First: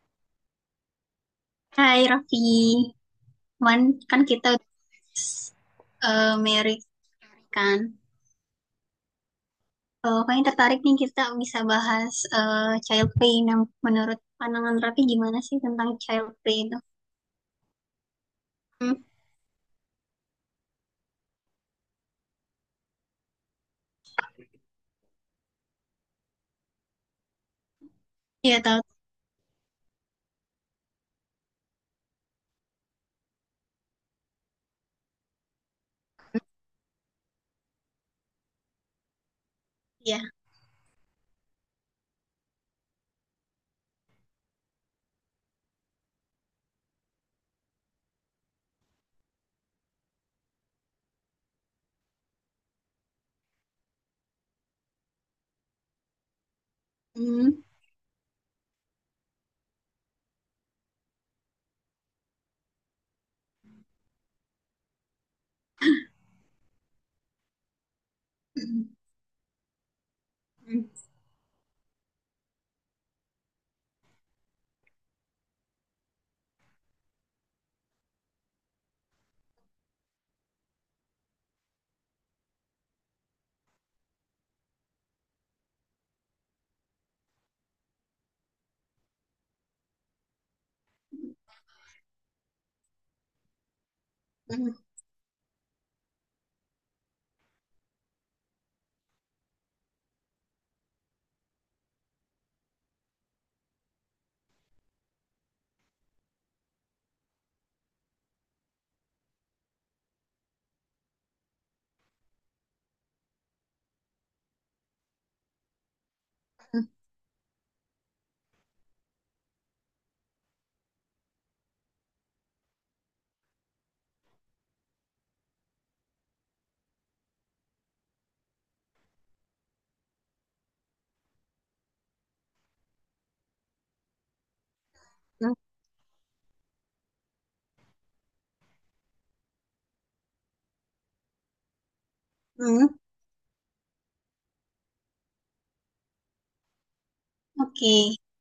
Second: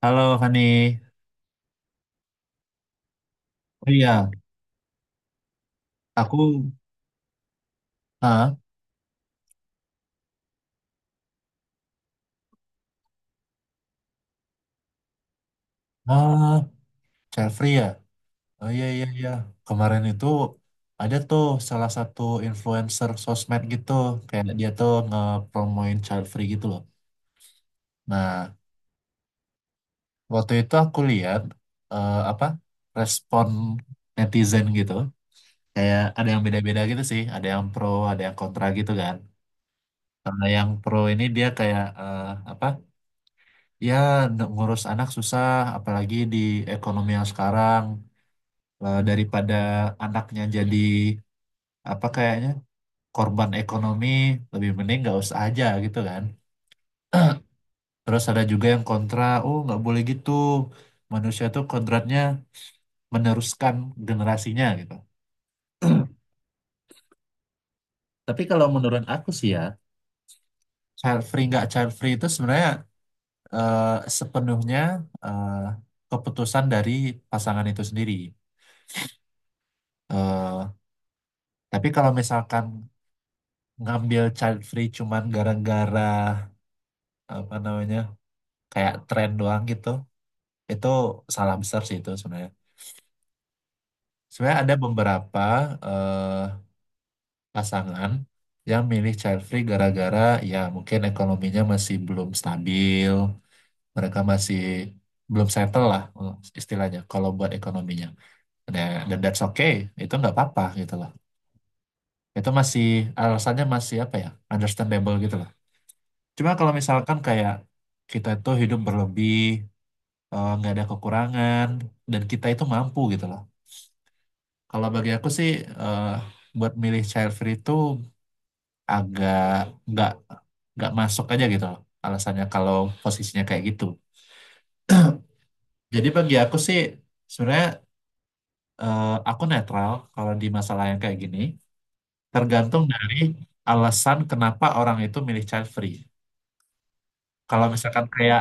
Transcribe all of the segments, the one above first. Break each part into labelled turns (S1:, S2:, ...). S1: Halo Fani.
S2: Hai Raffi, Wan,
S1: Oh
S2: kan
S1: iya,
S2: kita udah
S1: aku
S2: married story kan.
S1: ah
S2: Kayaknya tertarik nih kita bisa bahas child play. Nah, menurut pandangan Raffi gimana sih tentang child
S1: ah
S2: play itu?
S1: Chelsea ya. Oh iya
S2: Hmm,
S1: iya iya. Kemarin itu ada tuh salah satu influencer sosmed gitu, kayak dia tuh ngepromoin child free gitu loh. Nah,
S2: ya tahu
S1: waktu itu aku lihat apa respon netizen gitu, kayak ada yang beda-beda gitu sih, ada yang pro, ada yang kontra gitu kan.
S2: ya.
S1: Karena yang pro ini dia kayak apa? Ya, ngurus anak susah, apalagi di ekonomi yang sekarang. Daripada anaknya jadi apa kayaknya korban ekonomi lebih mending nggak usah aja gitu kan.
S2: Hmm,
S1: Terus ada juga yang kontra, oh nggak boleh gitu, manusia tuh kodratnya meneruskan generasinya gitu. Tapi kalau
S2: hmm,
S1: menurut aku sih ya,
S2: hmm,
S1: child free nggak child free itu sebenarnya eh, sepenuhnya eh, keputusan dari pasangan itu sendiri. Eh, tapi kalau misalkan ngambil child free cuman gara-gara apa namanya, kayak tren doang gitu, itu salah besar sih itu sebenarnya. Sebenarnya ada
S2: hmm,
S1: beberapa eh, pasangan yang milih child free gara-gara ya mungkin ekonominya masih belum stabil, mereka masih belum settle lah, istilahnya kalau buat ekonominya. Dan that's okay, itu nggak apa-apa gitu loh. Itu masih, alasannya masih apa ya, understandable gitu loh. Cuma kalau misalkan kayak kita itu hidup berlebih, nggak ada kekurangan dan kita itu mampu gitu loh. Kalau bagi aku sih eh, buat milih child free itu agak nggak nggak masuk aja gitu loh alasannya kalau posisinya kayak gitu.
S2: hmm,
S1: Jadi bagi aku sih sebenarnya aku netral kalau di masalah yang kayak gini, tergantung
S2: hmm.
S1: dari alasan kenapa orang itu milih child free. Kalau
S2: Oke.
S1: misalkan kayak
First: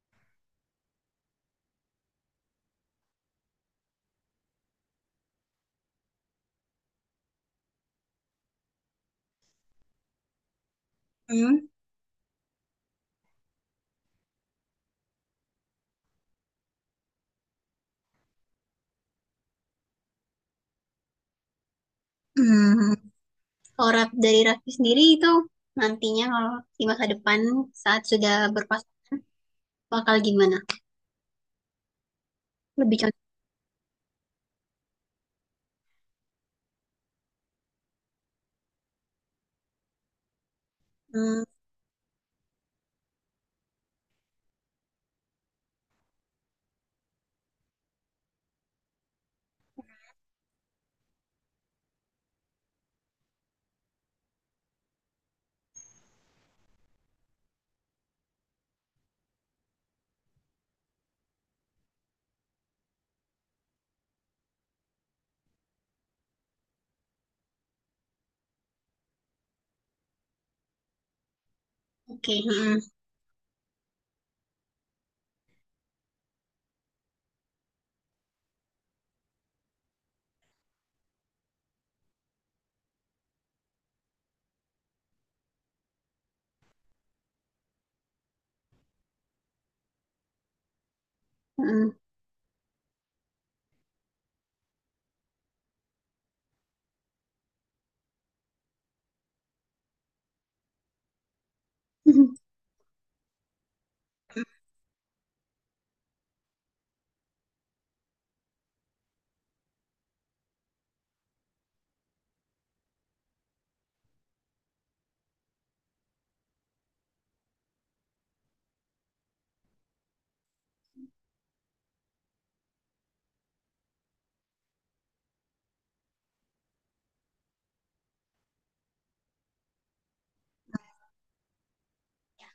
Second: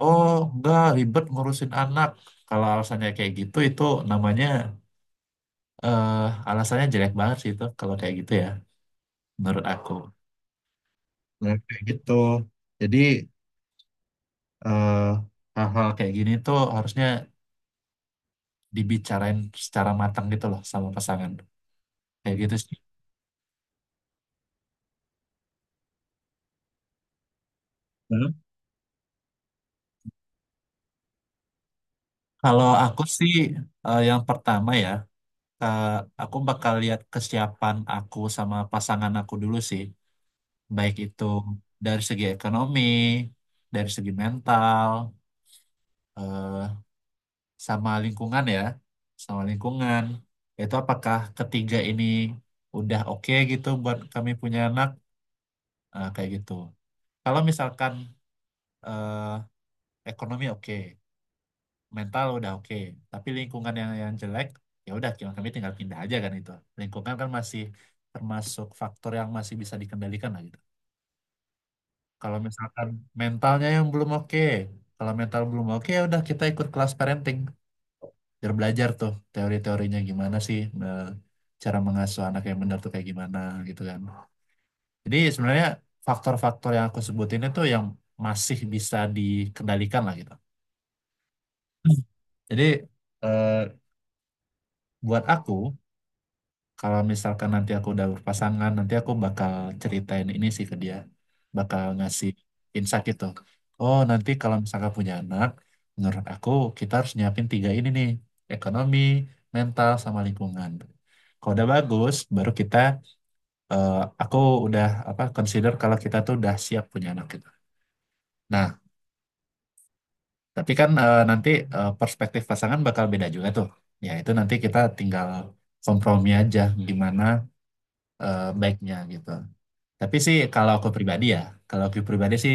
S1: oh nggak ribet ngurusin anak, kalau alasannya kayak gitu itu namanya eh alasannya jelek banget sih itu kalau kayak gitu ya, menurut aku. Nah,
S2: Hmm,
S1: kayak gitu. Jadi eh, hal-hal kayak gini tuh harusnya dibicarain secara matang gitu loh sama pasangan. Kayak gitu sih.
S2: hmm. Kalau dari Raffi sendiri itu nantinya kalau di masa depan saat
S1: Hmm.
S2: sudah berpasangan bakal gimana?
S1: Kalau
S2: Lebih
S1: aku
S2: cocok.
S1: sih yang pertama ya, eh, aku bakal lihat kesiapan aku sama pasangan aku dulu sih. Baik itu
S2: Hmm,
S1: dari segi ekonomi, dari segi mental, eh, sama lingkungan ya, sama lingkungan. Itu apakah ketiga ini udah oke gitu buat kami punya anak? Kayak gitu. Kalau misalkan eh, ekonomi oke, mental udah oke, tapi lingkungan yang jelek, ya udah kami kami tinggal pindah aja kan itu. Lingkungan kan masih termasuk faktor yang masih bisa dikendalikan lah gitu.
S2: oke.
S1: Kalau
S2: Hmm,
S1: misalkan mentalnya yang belum oke, kalau mental belum oke ya udah kita ikut kelas parenting, biar belajar tuh teori-teorinya gimana sih, cara mengasuh anak yang benar tuh kayak gimana gitu kan. Jadi sebenarnya faktor-faktor yang aku sebutin itu yang masih bisa dikendalikan lah gitu.
S2: hmm.
S1: Jadi eh, buat aku kalau misalkan nanti aku udah berpasangan, nanti aku bakal ceritain ini sih ke dia, bakal ngasih insight gitu. Oh nanti kalau misalkan punya anak, menurut aku kita harus nyiapin tiga ini nih, ekonomi, mental, sama lingkungan. Kalau udah bagus, baru kita, eh, aku udah apa, consider kalau kita tuh udah siap punya anak gitu. Nah, tapi kan nanti perspektif pasangan bakal beda juga tuh. Ya itu nanti kita tinggal kompromi aja gimana baiknya gitu. Tapi sih kalau aku pribadi ya, kalau aku pribadi sih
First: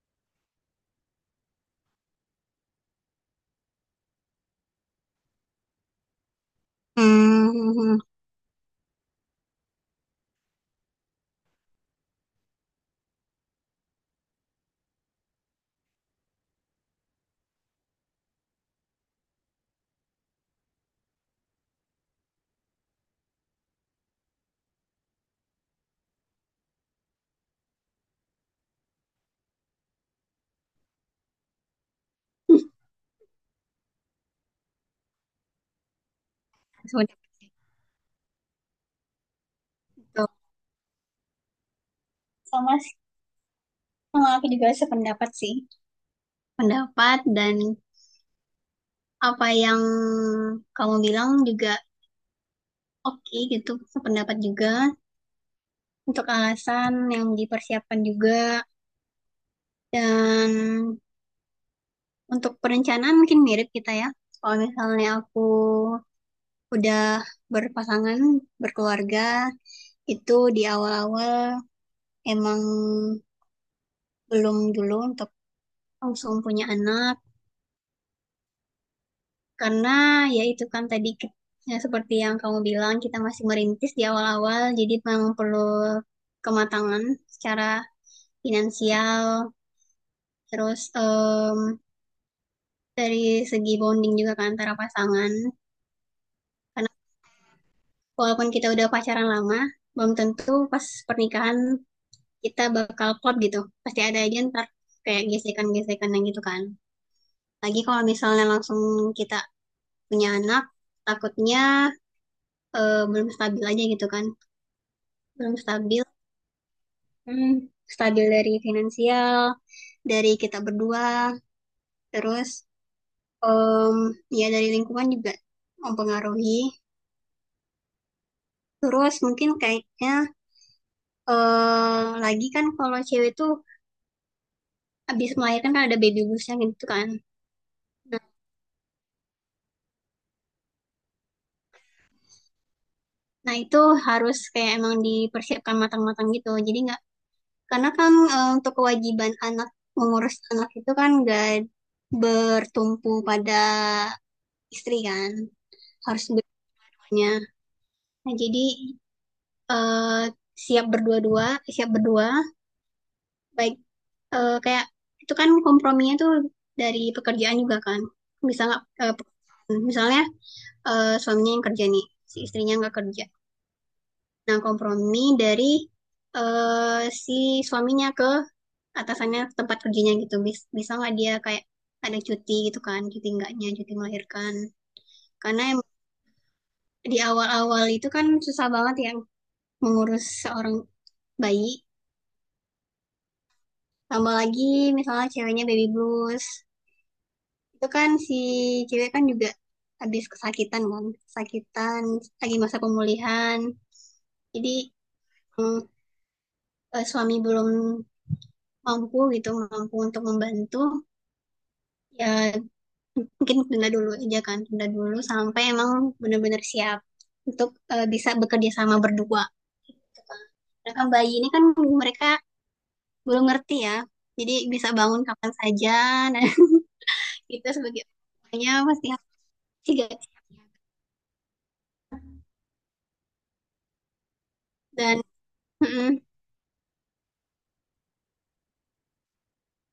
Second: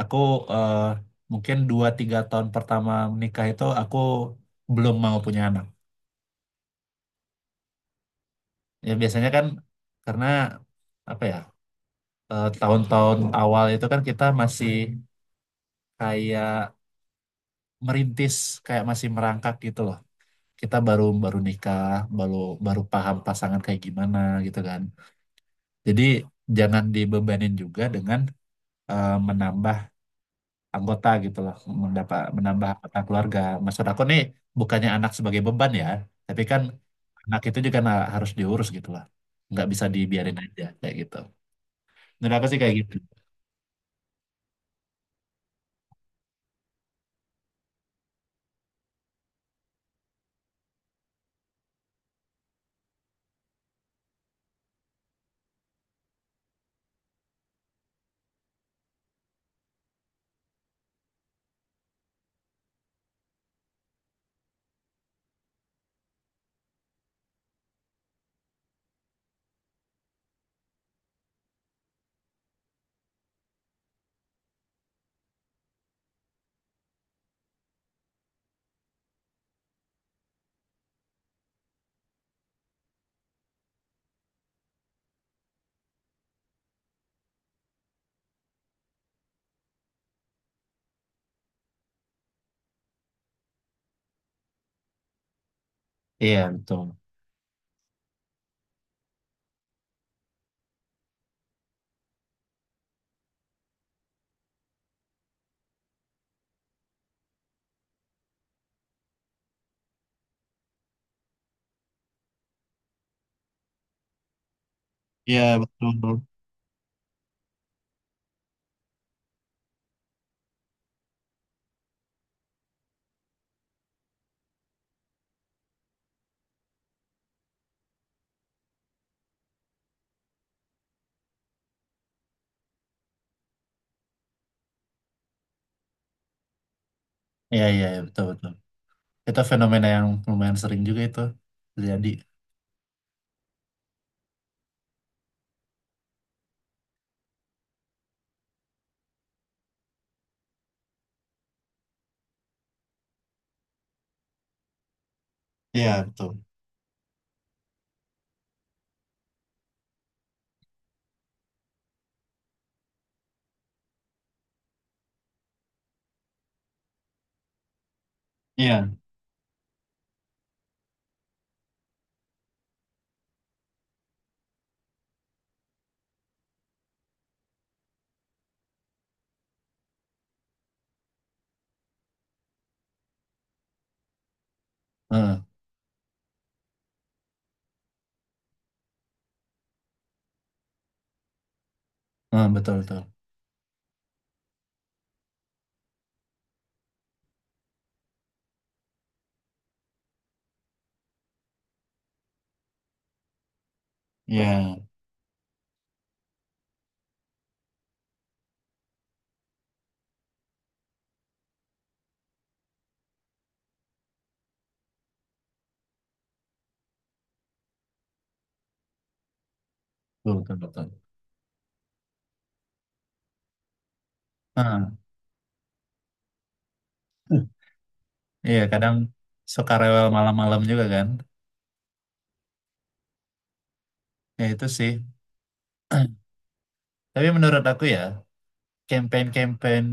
S1: aku eh, mungkin dua tiga tahun pertama menikah itu aku belum mau punya anak.
S2: Hmm,
S1: Ya biasanya kan karena apa ya, tahun-tahun awal itu kan kita masih kayak merintis, kayak masih merangkak gitu loh. Kita baru baru nikah, baru baru paham pasangan kayak gimana gitu kan. Jadi jangan dibebanin juga dengan menambah anggota gitu loh, menambah anggota keluarga. Maksud aku nih bukannya anak sebagai beban ya, tapi kan
S2: seperti
S1: anak itu juga harus diurus gitu lah. Nggak bisa
S2: itu.
S1: dibiarin aja kayak gitu. Menurut aku sih kayak
S2: Sama sih,
S1: gitu.
S2: sama aku juga sependapat sih. Pendapat dan apa yang kamu bilang juga oke gitu, sependapat juga. Untuk alasan yang dipersiapkan juga dan untuk perencanaan mungkin mirip kita ya. Kalau misalnya aku udah berpasangan, berkeluarga, itu di awal-awal emang belum dulu untuk langsung punya anak. Karena ya itu kan tadi ya seperti yang kamu bilang kita masih merintis di awal-awal jadi memang perlu kematangan secara finansial terus dari segi bonding juga kan antara pasangan
S1: Iya
S2: karena
S1: betul.
S2: walaupun kita udah pacaran lama belum tentu pas pernikahan kita bakal klop gitu pasti ada aja ntar kayak gesekan-gesekan yang gitu kan lagi kalau misalnya langsung kita punya anak takutnya belum stabil aja gitu kan
S1: Iya
S2: belum stabil.
S1: betul.
S2: Hmm, stabil dari finansial, dari kita berdua, terus em, ya dari lingkungan juga mempengaruhi. Terus mungkin kayaknya lagi kan kalau cewek tuh habis melahirkan kan ada baby bluesnya gitu kan.
S1: Iya iya iya,
S2: Nah,
S1: betul betul. Itu fenomena yang lumayan sering juga itu terjadi.
S2: nah, itu harus kayak emang dipersiapkan matang-matang gitu. Jadi nggak karena kan untuk kewajiban anak mengurus anak itu kan nggak bertumpu pada istri kan,
S1: Iya
S2: harus
S1: betul.
S2: berduanya. Nah, jadi eh, siap berdua-dua, siap berdua, baik kayak itu kan komprominya tuh dari pekerjaan juga kan. Bisa nggak
S1: Iya.
S2: hmm, misalnya suaminya yang kerja nih, si istrinya nggak kerja. Nah, kompromi dari si suaminya ke atasannya ke tempat kerjanya gitu. Bisa nggak dia kayak ada cuti gitu kan, cuti enggaknya, cuti melahirkan.
S1: Heeh,
S2: Karena di awal-awal itu kan susah banget ya mengurus seorang bayi.
S1: heeh, betul betul.
S2: Tambah lagi misalnya ceweknya baby blues. Itu kan si cewek kan juga habis kesakitan kan. Kesakitan, lagi masa pemulihan. Jadi
S1: Iya,
S2: mm, suami belum mampu gitu, mampu untuk membantu. Ya mungkin tunda dulu aja kan. Tunda dulu sampai emang benar-benar siap untuk bisa bekerja sama berdua.
S1: betul, betul, betul.
S2: Nah, kan bayi ini kan mereka belum ngerti ya. Jadi bisa
S1: Ah,
S2: bangun kapan saja. Nah, itu sebagai
S1: iya,
S2: makanya
S1: kadang
S2: pasti harus
S1: suka rewel
S2: dijaga.
S1: malam-malam juga kan. Ya itu sih.
S2: Dan mm,
S1: Tapi menurut aku ya, campaign-campaign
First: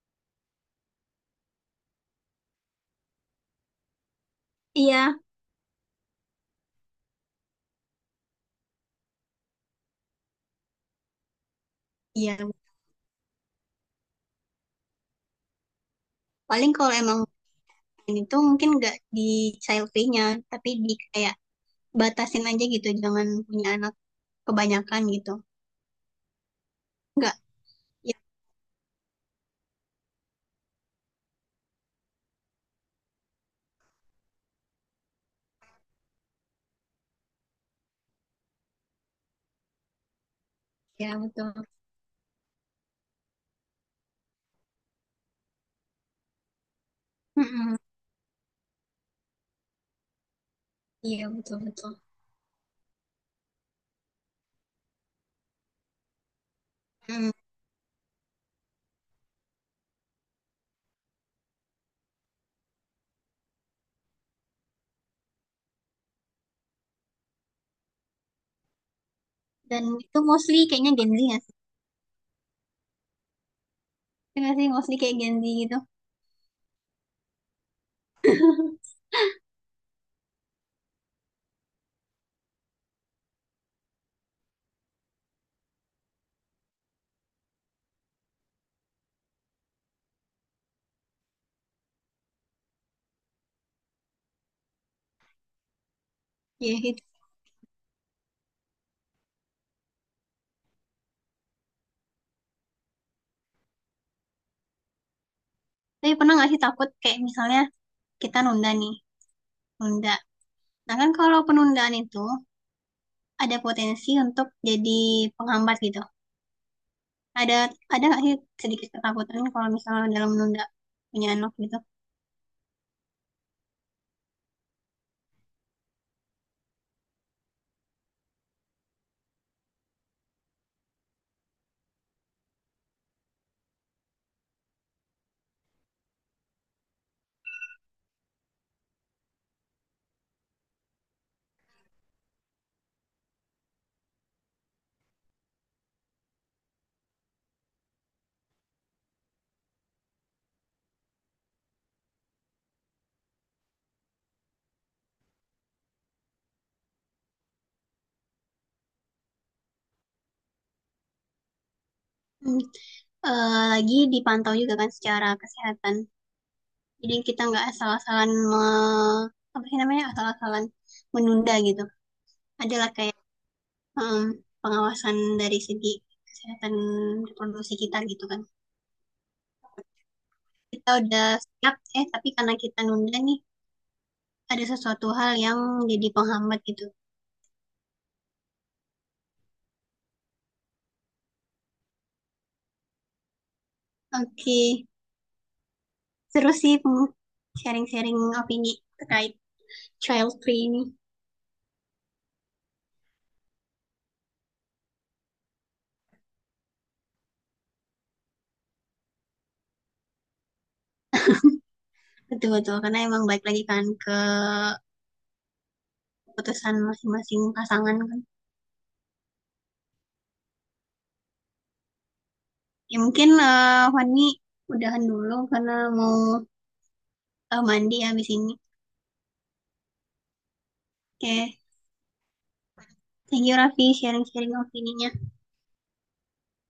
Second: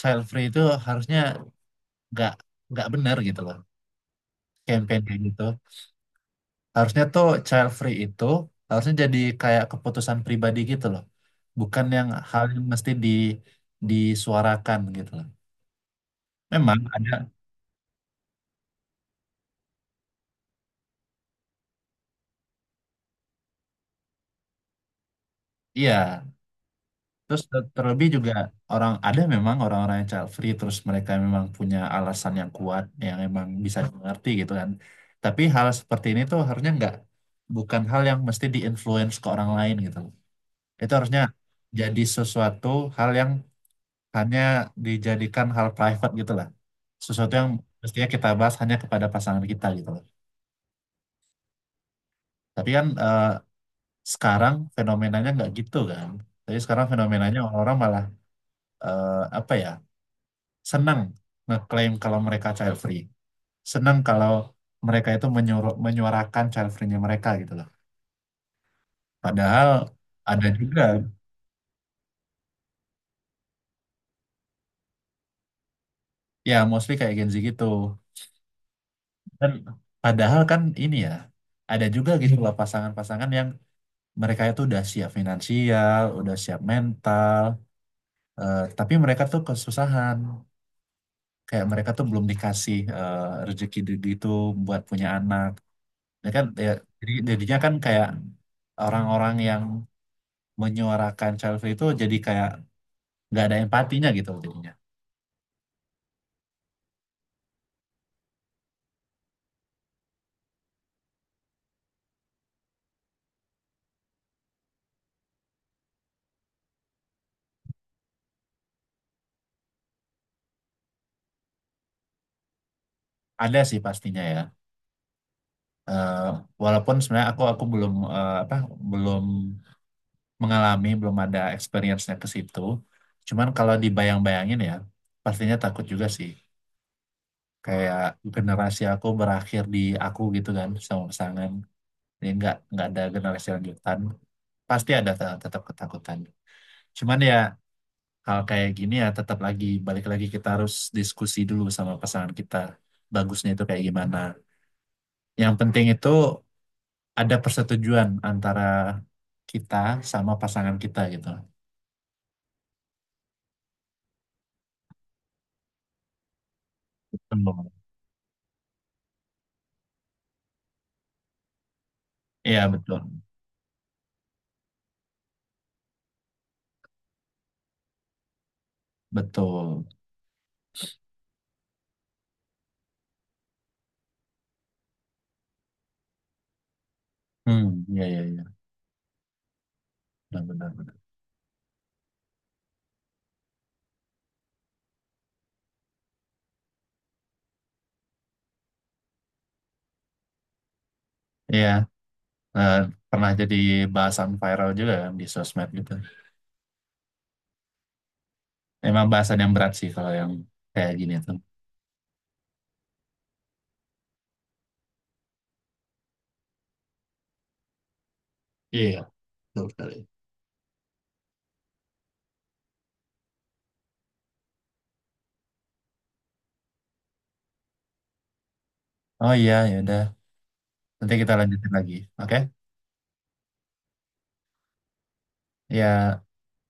S1: child free itu harusnya nggak nggak benar gitu loh. Campaign
S2: iya,
S1: kayak gitu. Harusnya tuh child free itu harusnya jadi kayak keputusan pribadi gitu loh. Bukan yang
S2: iya.
S1: hal yang mesti disuarakan gitu loh.
S2: Paling
S1: Memang
S2: kalau
S1: ada,
S2: emang bukan itu mungkin nggak di child free-nya, tapi di kayak batasin aja gitu, jangan punya anak kebanyakan gitu.
S1: iya.
S2: Nggak,
S1: Terus terlebih
S2: iya,
S1: juga orang ada memang orang-orang yang child free terus mereka memang punya alasan yang kuat yang emang bisa dimengerti gitu kan. Tapi hal seperti ini tuh harusnya nggak, bukan hal yang mesti diinfluence ke orang lain gitu. Itu
S2: iya,
S1: harusnya
S2: betul.
S1: jadi sesuatu hal yang hanya dijadikan hal private gitu lah. Sesuatu yang
S2: Mm-mm,
S1: mestinya kita bahas hanya kepada pasangan kita gitu loh.
S2: iya, betul, betul.
S1: Tapi kan sekarang fenomenanya nggak gitu kan. Tapi sekarang
S2: Mm.
S1: fenomenanya orang-orang malah apa ya, senang ngeklaim kalau mereka child free. Senang kalau mereka itu menyuruh, menyuarakan child free-nya mereka gitu loh. Padahal
S2: Dan itu
S1: ada
S2: mostly
S1: juga,
S2: kayaknya Gen Z nggak sih? Iya nggak sih, mostly kayak Gen Z gitu.
S1: ya mostly kayak Gen Z gitu. Dan padahal kan ini ya, ada juga gitu loh pasangan-pasangan yang mereka itu udah siap finansial, udah siap mental, tapi mereka tuh kesusahan. Kayak mereka tuh belum dikasih rezeki itu buat punya anak. Ya kan, ya,
S2: Iya, gitu.
S1: jadi jadinya kan kayak orang-orang yang menyuarakan selfie itu jadi kayak nggak ada empatinya gitu loh jadinya.
S2: Tapi pernah nggak sih takut kayak misalnya kita nunda nih, nunda. Nah kan kalau penundaan itu ada potensi untuk jadi penghambat gitu. ada ada nggak sih sedikit ketakutan kalau misalnya dalam menunda punya anak gitu?
S1: Ada sih pastinya ya. Eh, Walaupun sebenarnya aku belum eh, apa belum mengalami, belum ada experience-nya ke situ. Cuman kalau dibayang-bayangin ya pastinya takut juga sih. Kayak generasi aku berakhir di aku gitu kan sama pasangan. Jadi nggak ada generasi lanjutan. Pasti ada tetap ketakutan. Cuman ya hal kayak gini ya tetap, lagi balik lagi kita harus diskusi dulu sama pasangan kita bagusnya itu kayak gimana, yang penting itu ada persetujuan antara kita sama pasangan kita gitu.
S2: Hmm. Eh, lagi dipantau juga kan secara kesehatan jadi kita nggak
S1: Betul.
S2: apa sih namanya asal-asalan menunda gitu.
S1: Iya
S2: Adalah
S1: betul
S2: kayak em, pengawasan dari segi kesehatan reproduksi kita gitu kan
S1: betul.
S2: kita udah siap eh tapi karena kita nunda nih ada sesuatu hal yang jadi penghambat gitu.
S1: Hmm, iya iya iya, benar benar benar.
S2: Oke, seru sih sharing-sharing opini terkait child free ini.
S1: Iya, eh, pernah jadi bahasan viral juga kan di sosmed gitu. Emang bahasan yang berat sih kalau yang kayak gini tuh.
S2: Betul betul karena emang balik lagi kan ke keputusan masing-masing pasangan kan.
S1: Iya, betul sekali.
S2: Ya mungkin Fani udahan dulu karena mau mandi habis ini.
S1: Oh iya ya udah, nanti kita
S2: Oke,
S1: lanjutin lagi. Oke
S2: thank you Raffi sharing-sharing opininya.
S1: ya.